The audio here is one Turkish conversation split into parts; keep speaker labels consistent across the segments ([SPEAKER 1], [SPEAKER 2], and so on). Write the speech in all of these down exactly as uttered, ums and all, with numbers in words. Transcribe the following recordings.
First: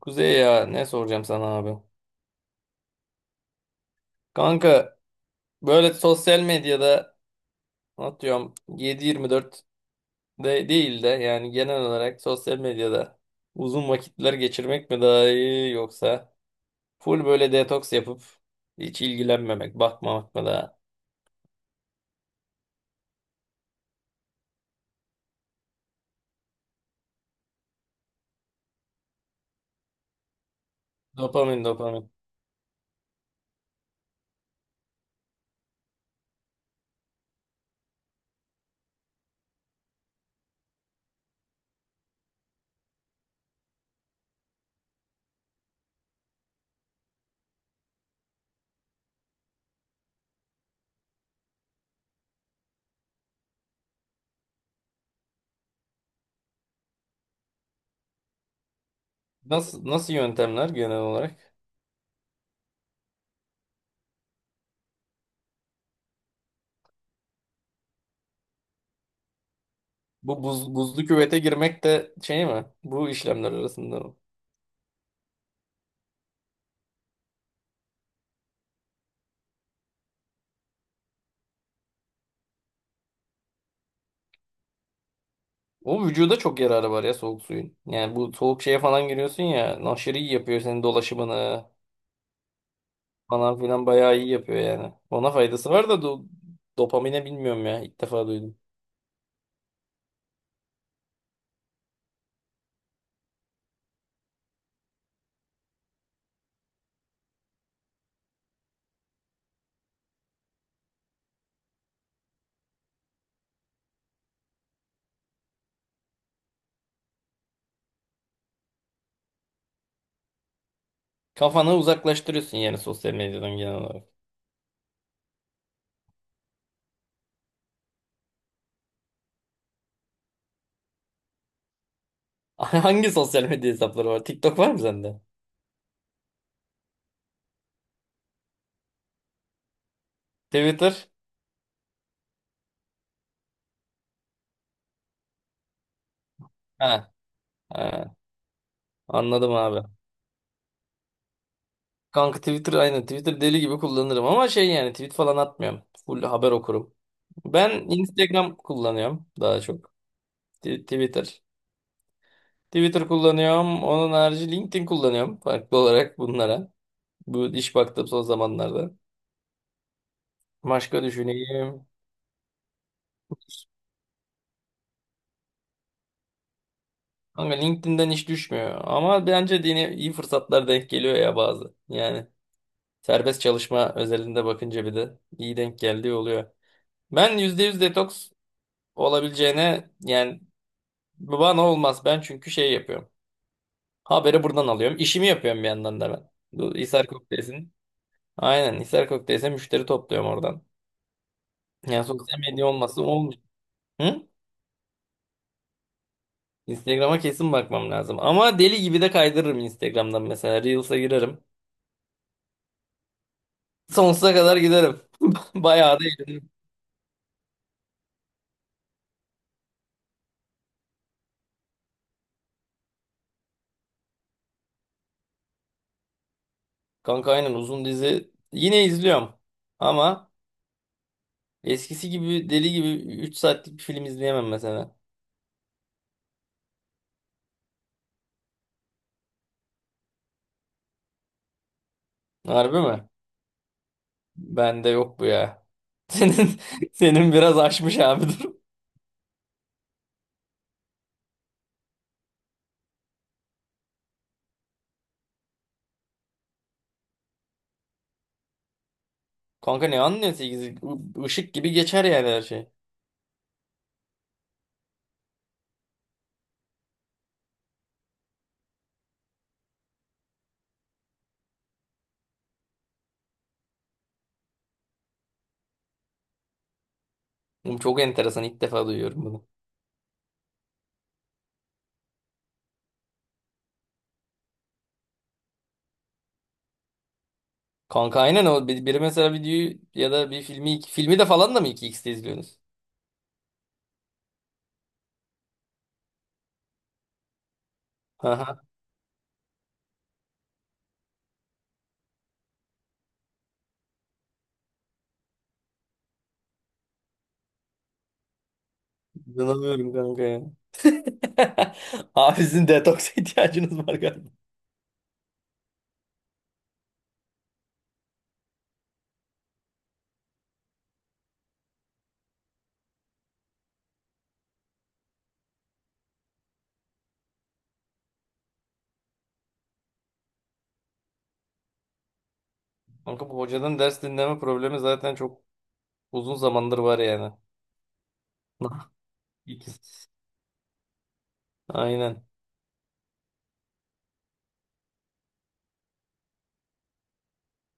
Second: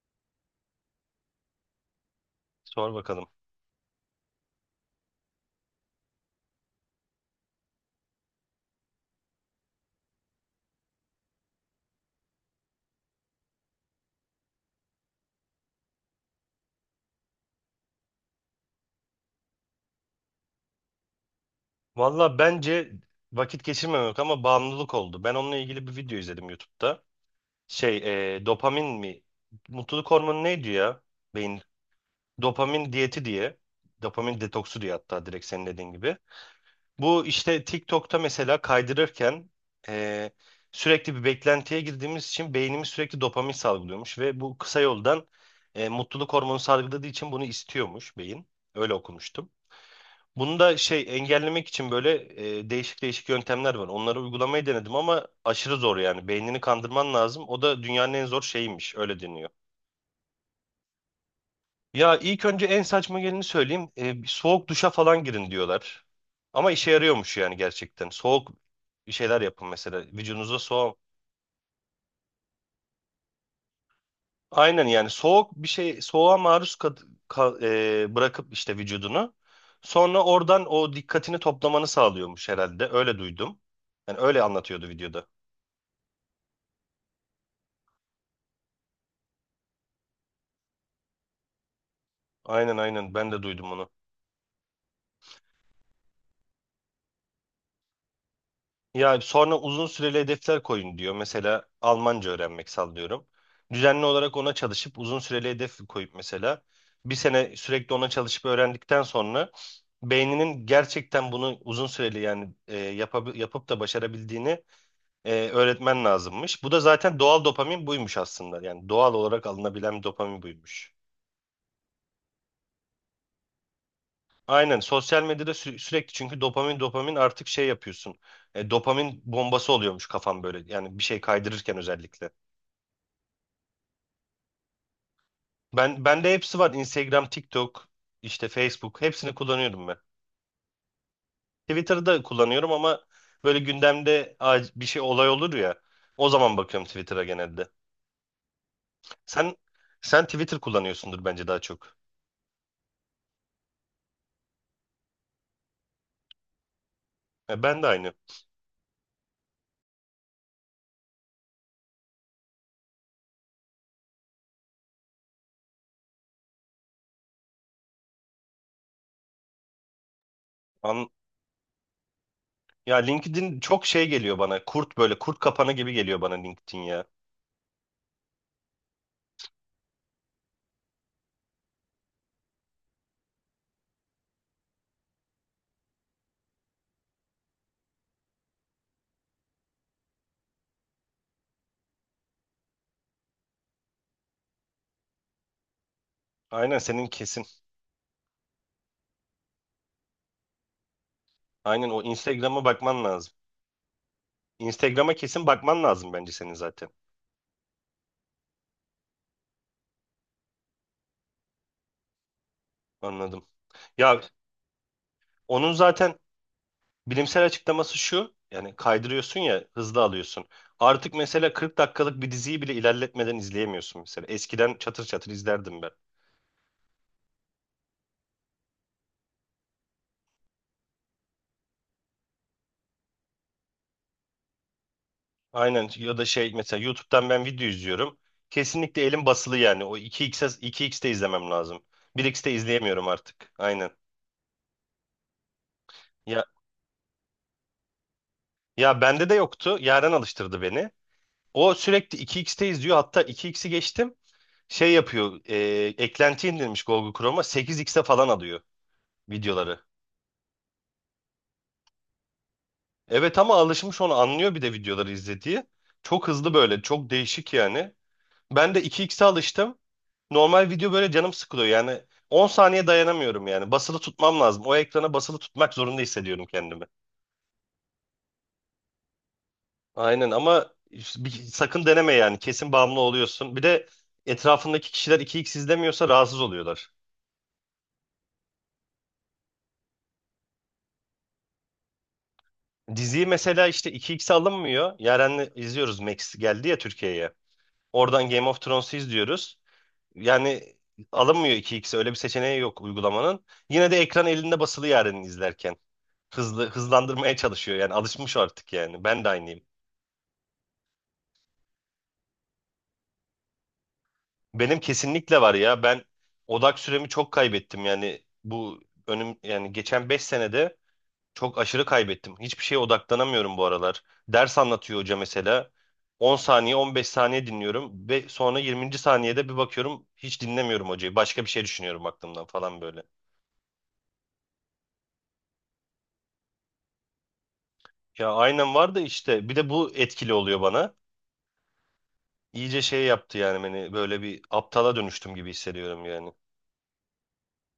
[SPEAKER 1] Kuzey ya ne soracağım sana abi?
[SPEAKER 2] Sor bakalım.
[SPEAKER 1] Kanka böyle sosyal medyada atıyorum yedi yirmi dört de değil de yani genel olarak sosyal medyada uzun vakitler geçirmek mi daha iyi yoksa full böyle detoks yapıp hiç ilgilenmemek, bakmamak mı daha?
[SPEAKER 2] Valla bence vakit geçirmemek ama bağımlılık oldu. Ben onunla ilgili bir video izledim YouTube'da. Şey, e, dopamin mi? Mutluluk hormonu neydi ya? Beyin.
[SPEAKER 1] Dopamin dopamin.
[SPEAKER 2] Dopamin diyeti diye. Dopamin detoksu diye, hatta direkt senin dediğin gibi. Bu işte TikTok'ta mesela kaydırırken e, sürekli bir beklentiye girdiğimiz için beynimiz sürekli dopamin salgılıyormuş, ve bu kısa yoldan e, mutluluk hormonu salgıladığı için bunu istiyormuş beyin. Öyle okumuştum. Bunu da şey engellemek için böyle e, değişik değişik yöntemler var. Onları uygulamayı denedim ama aşırı zor yani. Beynini kandırman lazım. O da dünyanın en zor şeyiymiş. Öyle deniyor.
[SPEAKER 1] Nasıl nasıl yöntemler genel olarak?
[SPEAKER 2] Ya ilk önce en saçma geleni söyleyeyim. E, bir soğuk duşa falan girin diyorlar. Ama işe yarıyormuş yani, gerçekten. Soğuk bir şeyler yapın mesela.
[SPEAKER 1] Bu
[SPEAKER 2] Vücudunuza
[SPEAKER 1] buz,
[SPEAKER 2] soğuk.
[SPEAKER 1] buzlu küvete girmek de şey mi? Bu işlemler arasında.
[SPEAKER 2] Aynen, yani soğuk bir şey, soğuğa maruz kad- ka- e, bırakıp işte vücudunu. Sonra oradan o dikkatini toplamanı sağlıyormuş herhalde. Öyle duydum. Yani öyle anlatıyordu videoda.
[SPEAKER 1] O vücuda çok yararı var ya soğuk suyun. Yani bu soğuk şeye falan giriyorsun ya. Aşırı iyi yapıyor senin dolaşımını
[SPEAKER 2] Aynen aynen, ben de
[SPEAKER 1] falan
[SPEAKER 2] duydum
[SPEAKER 1] filan
[SPEAKER 2] onu.
[SPEAKER 1] bayağı iyi yapıyor yani. Ona faydası var da do- dopamine bilmiyorum ya. İlk defa duydum.
[SPEAKER 2] Ya sonra uzun süreli hedefler koyun diyor. Mesela Almanca öğrenmek, sallıyorum. Düzenli olarak ona çalışıp uzun süreli hedef koyup, mesela bir sene sürekli ona çalışıp öğrendikten sonra beyninin gerçekten bunu uzun süreli, yani e, yapab- yapıp da başarabildiğini e, öğretmen lazımmış. Bu da zaten doğal dopamin buymuş aslında. Yani doğal olarak alınabilen dopamin buymuş.
[SPEAKER 1] Kafanı uzaklaştırıyorsun yani sosyal medyadan genel olarak.
[SPEAKER 2] Aynen, sosyal medyada sü- sürekli, çünkü dopamin dopamin artık şey yapıyorsun. E, dopamin bombası oluyormuş kafam böyle. Yani bir şey kaydırırken özellikle.
[SPEAKER 1] Hangi sosyal medya hesapları var? TikTok var mı sende?
[SPEAKER 2] Ben bende hepsi var. Instagram, TikTok, işte Facebook, hepsini kullanıyorum ben.
[SPEAKER 1] Twitter?
[SPEAKER 2] Twitter'ı da kullanıyorum ama böyle gündemde ac- bir şey, olay olur ya. O zaman bakıyorum
[SPEAKER 1] Ha.
[SPEAKER 2] Twitter'a genelde.
[SPEAKER 1] Ha.
[SPEAKER 2] Sen
[SPEAKER 1] Anladım abi.
[SPEAKER 2] sen Twitter kullanıyorsundur bence daha çok.
[SPEAKER 1] Kanka Twitter aynı. Twitter deli gibi kullanırım ama şey yani tweet falan atmıyorum. Full haber okurum.
[SPEAKER 2] E,
[SPEAKER 1] Ben
[SPEAKER 2] ben de aynı.
[SPEAKER 1] Instagram kullanıyorum daha çok. T- Twitter. Twitter kullanıyorum. Onun harici LinkedIn kullanıyorum. Farklı olarak bunlara. Bu iş baktım son zamanlarda. Başka
[SPEAKER 2] An
[SPEAKER 1] düşüneyim.
[SPEAKER 2] ya LinkedIn çok şey geliyor bana. Kurt, böyle kurt kapanı gibi geliyor bana LinkedIn ya.
[SPEAKER 1] Ama LinkedIn'den iş düşmüyor. Ama bence de yine iyi fırsatlar denk geliyor ya bazı. Yani serbest çalışma özelinde bakınca bir de iyi denk geldiği oluyor. Ben yüzde yüz detoks olabileceğine yani bana olmaz. Ben çünkü şey yapıyorum. Haberi buradan alıyorum. İşimi yapıyorum bir yandan da ben. Bu
[SPEAKER 2] Aynen, senin
[SPEAKER 1] Hisar
[SPEAKER 2] kesin.
[SPEAKER 1] Kokteys'in. Aynen Hisar Kokteys'e müşteri topluyorum oradan.
[SPEAKER 2] Aynen, o
[SPEAKER 1] Yani sosyal
[SPEAKER 2] Instagram'a
[SPEAKER 1] medya olmazsa
[SPEAKER 2] bakman lazım.
[SPEAKER 1] olmuyor. Hı?
[SPEAKER 2] Instagram'a kesin bakman lazım bence senin zaten.
[SPEAKER 1] Instagram'a kesin bakmam lazım. Ama deli gibi de kaydırırım Instagram'dan mesela. Reels'a girerim.
[SPEAKER 2] Anladım. Ya
[SPEAKER 1] Sonsuza kadar giderim.
[SPEAKER 2] onun
[SPEAKER 1] Bayağı da
[SPEAKER 2] zaten
[SPEAKER 1] eğlenirim.
[SPEAKER 2] bilimsel açıklaması şu. Yani kaydırıyorsun ya, hızlı alıyorsun. Artık mesela kırk dakikalık bir diziyi bile ilerletmeden izleyemiyorsun mesela. Eskiden çatır çatır izlerdim ben.
[SPEAKER 1] Kanka aynen uzun dizi. Yine izliyorum. Ama eskisi gibi deli gibi üç saatlik bir film izleyemem mesela.
[SPEAKER 2] Aynen, ya da şey mesela YouTube'dan ben video izliyorum. Kesinlikle elim basılı yani. O 2x'e 2x'te izlemem lazım. 1x'te
[SPEAKER 1] Harbi mi?
[SPEAKER 2] izleyemiyorum artık. Aynen.
[SPEAKER 1] Bende yok bu ya.
[SPEAKER 2] Ya
[SPEAKER 1] Senin senin biraz aşmış abi dur.
[SPEAKER 2] ya bende de yoktu. Yaren alıştırdı beni. O sürekli iki x'teyiz'teyiz diyor. Hatta 2x'i geçtim. Şey yapıyor. E, eklenti indirmiş Google Chrome'a. 8x'e falan alıyor videoları.
[SPEAKER 1] Kanka ne anlıyorsun? Işık gibi geçer yani her şey.
[SPEAKER 2] Evet, ama alışmış, onu anlıyor, bir de videoları izlediği. Çok hızlı böyle. Çok değişik yani. Ben de 2x'e alıştım. Normal video böyle canım sıkılıyor. Yani on saniye dayanamıyorum yani. Basılı tutmam lazım. O ekrana basılı tutmak zorunda hissediyorum kendimi.
[SPEAKER 1] Oğlum, çok enteresan. İlk defa duyuyorum.
[SPEAKER 2] Aynen, ama işte bir- sakın deneme yani. Kesin bağımlı oluyorsun. Bir de etrafındaki kişiler iki x izlemiyorsa rahatsız oluyorlar.
[SPEAKER 1] Kanka aynen o. Bir- Biri mesela videoyu ya da bir filmi iki- filmi de falan da mı iki x'te izliyorsunuz?
[SPEAKER 2] Diziyi mesela işte iki x alınmıyor. Yaren'le izliyoruz, Max geldi ya Türkiye'ye. Oradan Game
[SPEAKER 1] Haha.
[SPEAKER 2] of Thrones'u izliyoruz. Yani alınmıyor iki x, öyle bir seçeneği yok uygulamanın. Yine de ekran elinde basılı Yaren'i izlerken. Hızlı, hızlandırmaya çalışıyor yani, alışmış artık yani. Ben de aynıyım.
[SPEAKER 1] İnanamıyorum kanka ya. Abi sizin detoks ihtiyacınız var galiba.
[SPEAKER 2] Benim kesinlikle var ya, ben odak süremi çok kaybettim yani bu önüm yani geçen beş senede. Çok aşırı kaybettim. Hiçbir şeye odaklanamıyorum bu aralar. Ders anlatıyor hoca mesela. on saniye, on beş saniye dinliyorum ve sonra yirminci saniyede bir bakıyorum hiç dinlemiyorum hocayı. Başka bir şey düşünüyorum aklımdan falan böyle.
[SPEAKER 1] Kanka bu hocadan ders dinleme problemi zaten çok uzun zamandır var yani.
[SPEAKER 2] Ya aynen var da, işte bir de bu
[SPEAKER 1] İkisi.
[SPEAKER 2] etkili oluyor bana.
[SPEAKER 1] Aynen.
[SPEAKER 2] İyice şey yaptı yani beni, böyle bir aptala dönüştüm gibi hissediyorum yani.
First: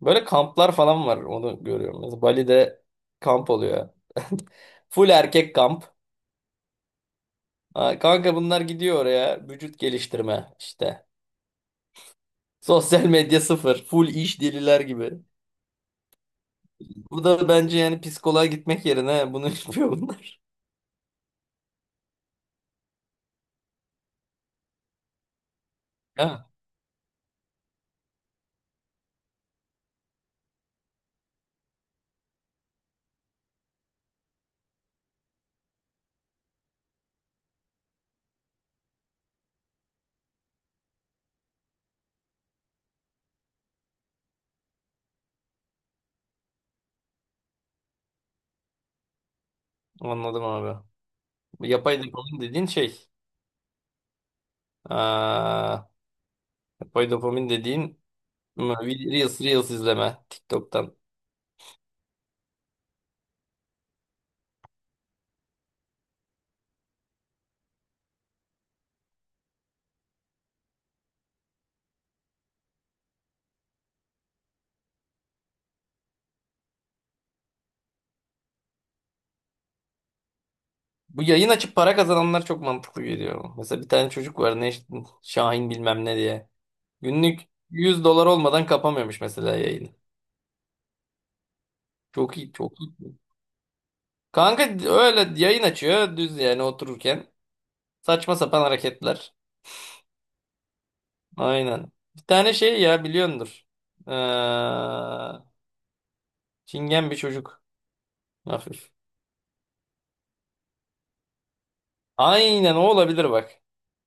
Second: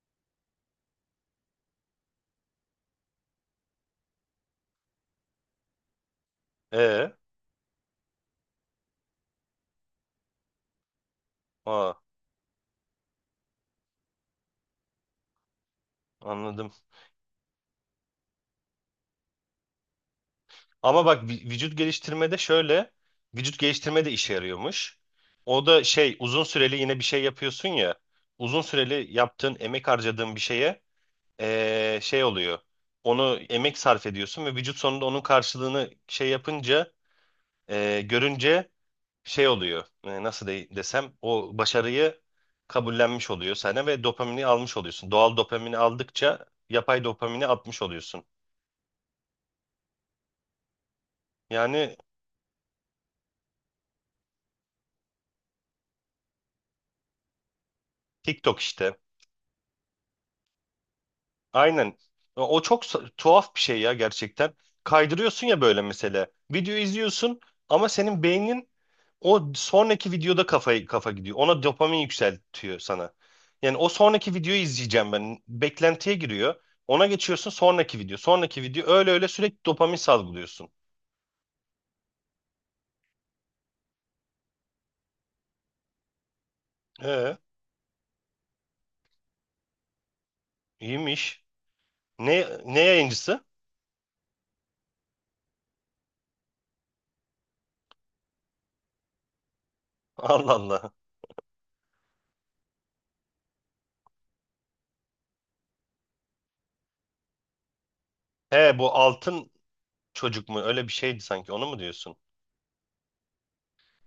[SPEAKER 1] Böyle kamplar falan var onu görüyorum. Mesela Bali'de kamp oluyor. Full erkek kamp.
[SPEAKER 2] E,
[SPEAKER 1] Ha, kanka bunlar gidiyor oraya vücut geliştirme işte.
[SPEAKER 2] aa
[SPEAKER 1] Sosyal medya sıfır. Full iş deliler gibi.
[SPEAKER 2] anladım.
[SPEAKER 1] Burada bence yani psikoloğa gitmek yerine bunu yapıyor bunlar.
[SPEAKER 2] Ama bak vü- vücut geliştirmede şöyle, vücut geliştirme de işe yarıyormuş. O da şey, uzun
[SPEAKER 1] Ha,
[SPEAKER 2] süreli yine bir şey yapıyorsun ya, uzun süreli yaptığın, emek harcadığın bir şeye eee, şey oluyor. Onu emek sarf ediyorsun ve vücut sonunda onun karşılığını şey yapınca, eee, görünce şey oluyor. E, nasıl de- desem, o başarıyı kabullenmiş oluyor sana ve dopamini almış oluyorsun. Doğal dopamini aldıkça yapay dopamini atmış oluyorsun.
[SPEAKER 1] anladım abi. Bu
[SPEAKER 2] Yani
[SPEAKER 1] yapay dopamin dediğin şey. Aa, yapay dopamin dediğin
[SPEAKER 2] TikTok
[SPEAKER 1] m,
[SPEAKER 2] işte.
[SPEAKER 1] Reels, Reels izleme TikTok'tan.
[SPEAKER 2] Aynen. O o çok sa- tuhaf bir şey ya, gerçekten. Kaydırıyorsun ya böyle mesela. Video izliyorsun ama senin beynin o sonraki videoda kafayı kafa gidiyor. Ona dopamin yükseltiyor sana. Yani o sonraki videoyu izleyeceğim ben. Beklentiye giriyor. Ona geçiyorsun sonraki video. Sonraki video, öyle öyle sürekli dopamin salgılıyorsun.
[SPEAKER 1] Bu yayın açıp para kazananlar çok mantıklı geliyor. Mesela bir tane çocuk var ne işte, Şahin bilmem ne diye.
[SPEAKER 2] Ee,
[SPEAKER 1] Günlük yüz dolar olmadan kapamıyormuş mesela yayını.
[SPEAKER 2] iyiymiş.
[SPEAKER 1] Çok
[SPEAKER 2] Ne
[SPEAKER 1] iyi, çok
[SPEAKER 2] ne
[SPEAKER 1] iyi.
[SPEAKER 2] yayıncısı?
[SPEAKER 1] Kanka öyle yayın açıyor düz yani otururken. Saçma sapan hareketler.
[SPEAKER 2] Allah Allah.
[SPEAKER 1] Aynen. Bir tane şey ya biliyordur. Ee, çingen bir çocuk.
[SPEAKER 2] He, bu
[SPEAKER 1] Hafif.
[SPEAKER 2] altın çocuk mu? Öyle bir şeydi sanki. Onu mu diyorsun?
[SPEAKER 1] Aynen o olabilir bak.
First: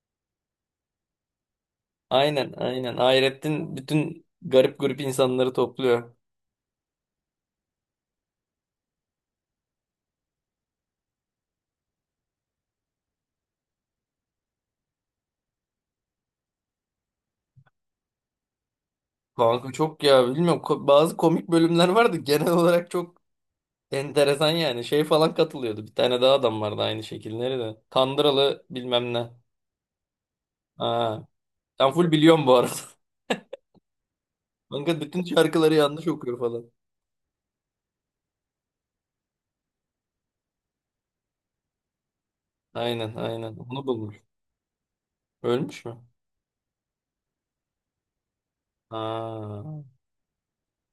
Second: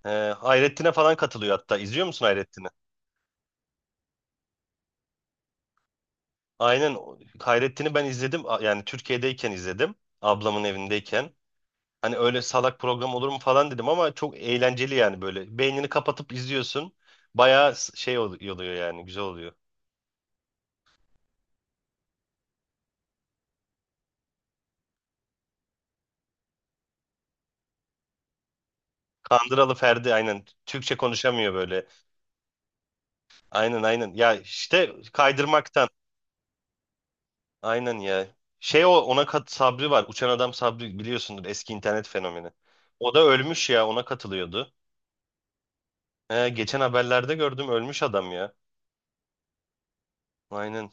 [SPEAKER 2] He, Hayrettin'e falan katılıyor hatta. İzliyor musun
[SPEAKER 1] Aynen,
[SPEAKER 2] Hayrettin'i?
[SPEAKER 1] aynen. Hayrettin bütün garip grup insanları topluyor.
[SPEAKER 2] Aynen, o- Hayrettin'i ben izledim, A- yani Türkiye'deyken izledim, ablamın evindeyken. Hani öyle salak program olur mu falan dedim, ama çok eğlenceli yani, böyle beynini kapatıp izliyorsun. Bayağı s- şey ol- oluyor yani, güzel oluyor.
[SPEAKER 1] Kanka çok ya bilmiyorum. Ko- bazı komik bölümler vardı. Genel olarak çok enteresan yani. Şey falan katılıyordu. Bir tane daha adam vardı aynı şekilleri de. Kandıralı bilmem ne.
[SPEAKER 2] Kandıralı Ferdi, aynen Türkçe
[SPEAKER 1] Ha.
[SPEAKER 2] konuşamıyor böyle.
[SPEAKER 1] Ben full biliyorum bu arada.
[SPEAKER 2] Aynen aynen ya, işte
[SPEAKER 1] Kanka bütün şarkıları
[SPEAKER 2] kaydırmaktan,
[SPEAKER 1] yanlış okuyor falan.
[SPEAKER 2] aynen ya. Şey, o ona kat Sabri var, Uçan Adam Sabri, biliyorsundur, eski internet fenomeni. O
[SPEAKER 1] Aynen,
[SPEAKER 2] da
[SPEAKER 1] aynen.
[SPEAKER 2] ölmüş
[SPEAKER 1] Onu
[SPEAKER 2] ya, ona
[SPEAKER 1] bulmuş.
[SPEAKER 2] katılıyordu.
[SPEAKER 1] Ölmüş mü?
[SPEAKER 2] He, geçen haberlerde gördüm, ölmüş adam ya.
[SPEAKER 1] Ha.
[SPEAKER 2] Aynen.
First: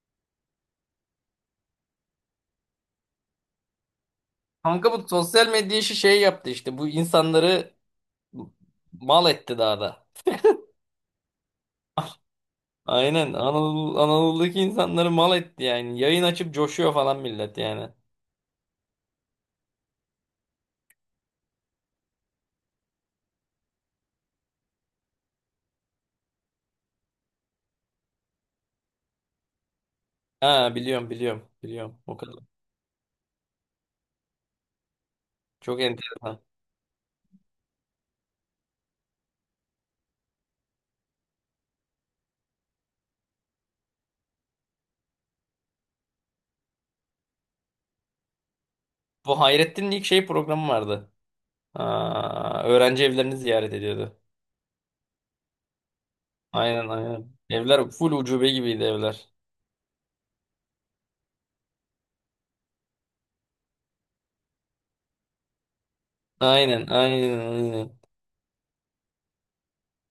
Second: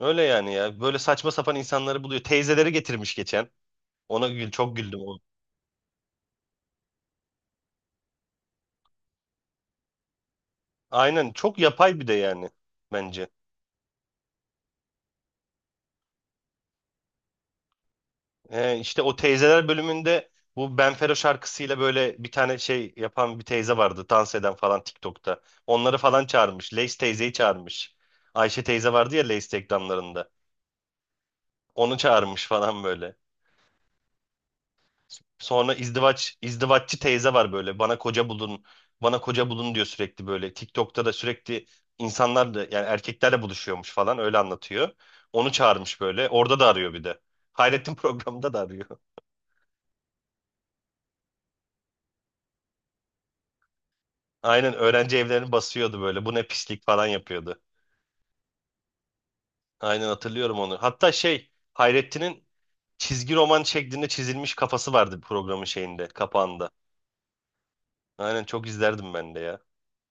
[SPEAKER 2] Öyle yani ya. Böyle saçma sapan insanları buluyor. Teyzeleri getirmiş geçen. Ona gül, çok
[SPEAKER 1] Kanka
[SPEAKER 2] güldüm
[SPEAKER 1] bu
[SPEAKER 2] o.
[SPEAKER 1] sosyal medya işi şey yaptı işte. Bu insanları mal etti daha da.
[SPEAKER 2] Aynen, çok yapay bir de yani, bence.
[SPEAKER 1] Aynen Anadolu, Anadolu'daki insanları mal etti yani. Yayın açıp coşuyor falan millet yani.
[SPEAKER 2] Ee, işte o teyzeler bölümünde bu Benfero şarkısıyla böyle bir tane şey yapan bir teyze vardı. Dans eden falan TikTok'ta. Onları falan çağırmış. Lace teyzeyi çağırmış. Ayşe teyze vardı ya Lace reklamlarında.
[SPEAKER 1] Ha, biliyorum biliyorum
[SPEAKER 2] Onu
[SPEAKER 1] biliyorum o kadar.
[SPEAKER 2] çağırmış falan böyle. Sonra
[SPEAKER 1] Çok
[SPEAKER 2] izdivaç,
[SPEAKER 1] enteresan.
[SPEAKER 2] izdivaççı teyze var böyle. Bana koca bulun, bana koca bulun diyor sürekli böyle. TikTok'ta da sürekli insanlar da yani erkeklerle buluşuyormuş falan, öyle anlatıyor. Onu çağırmış böyle. Orada da arıyor bir de. Hayrettin programında da arıyor.
[SPEAKER 1] Bu Hayrettin'in ilk şey programı vardı. Aa, öğrenci evlerini ziyaret ediyordu.
[SPEAKER 2] Aynen, öğrenci evlerini basıyordu böyle. Bu ne pislik
[SPEAKER 1] Aynen,
[SPEAKER 2] falan
[SPEAKER 1] aynen.
[SPEAKER 2] yapıyordu.
[SPEAKER 1] Evler full ucube gibiydi evler.
[SPEAKER 2] Aynen, hatırlıyorum onu. Hatta şey, Hayrettin'in çizgi roman şeklinde çizilmiş kafası vardı programın şeyinde, kapağında.
[SPEAKER 1] Aynen, aynen, aynen.
[SPEAKER 2] Aynen, çok izlerdim ben de ya.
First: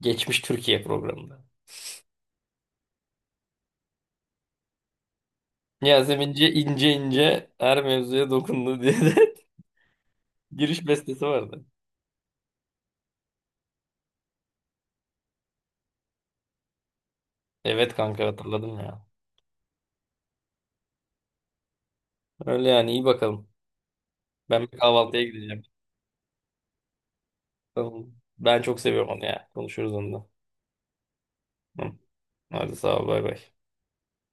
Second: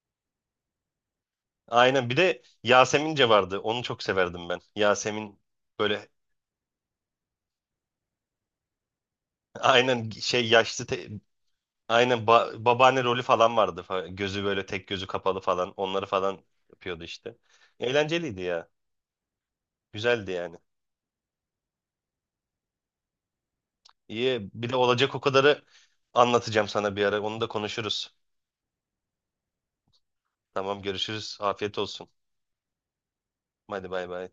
[SPEAKER 1] Geçmiş Türkiye programında.
[SPEAKER 2] Aynen, bir de Yasemince vardı. Onu çok severdim ben. Yasemin böyle
[SPEAKER 1] Yasemince ince ince her mevzuya dokundu diye de.
[SPEAKER 2] aynen şey yaşlı
[SPEAKER 1] Giriş
[SPEAKER 2] te-
[SPEAKER 1] bestesi vardı.
[SPEAKER 2] aynen ba- babaanne rolü falan vardı. Fa- Gözü böyle, tek gözü kapalı falan. Onları falan yapıyordu işte.
[SPEAKER 1] Evet kanka
[SPEAKER 2] Eğlenceliydi ya.
[SPEAKER 1] hatırladım ya.
[SPEAKER 2] Güzeldi yani.
[SPEAKER 1] Öyle yani, iyi bakalım.
[SPEAKER 2] İyi,
[SPEAKER 1] Ben
[SPEAKER 2] bir de
[SPEAKER 1] bir
[SPEAKER 2] olacak o
[SPEAKER 1] kahvaltıya gideceğim.
[SPEAKER 2] kadarı anlatacağım sana bir ara. Onu da
[SPEAKER 1] Tamam.
[SPEAKER 2] konuşuruz.
[SPEAKER 1] Ben çok seviyorum onu ya. Konuşuruz onunla.
[SPEAKER 2] Tamam, görüşürüz. Afiyet
[SPEAKER 1] Hı.
[SPEAKER 2] olsun.
[SPEAKER 1] Hadi sağ ol, bay bay.
[SPEAKER 2] Hadi bay bay.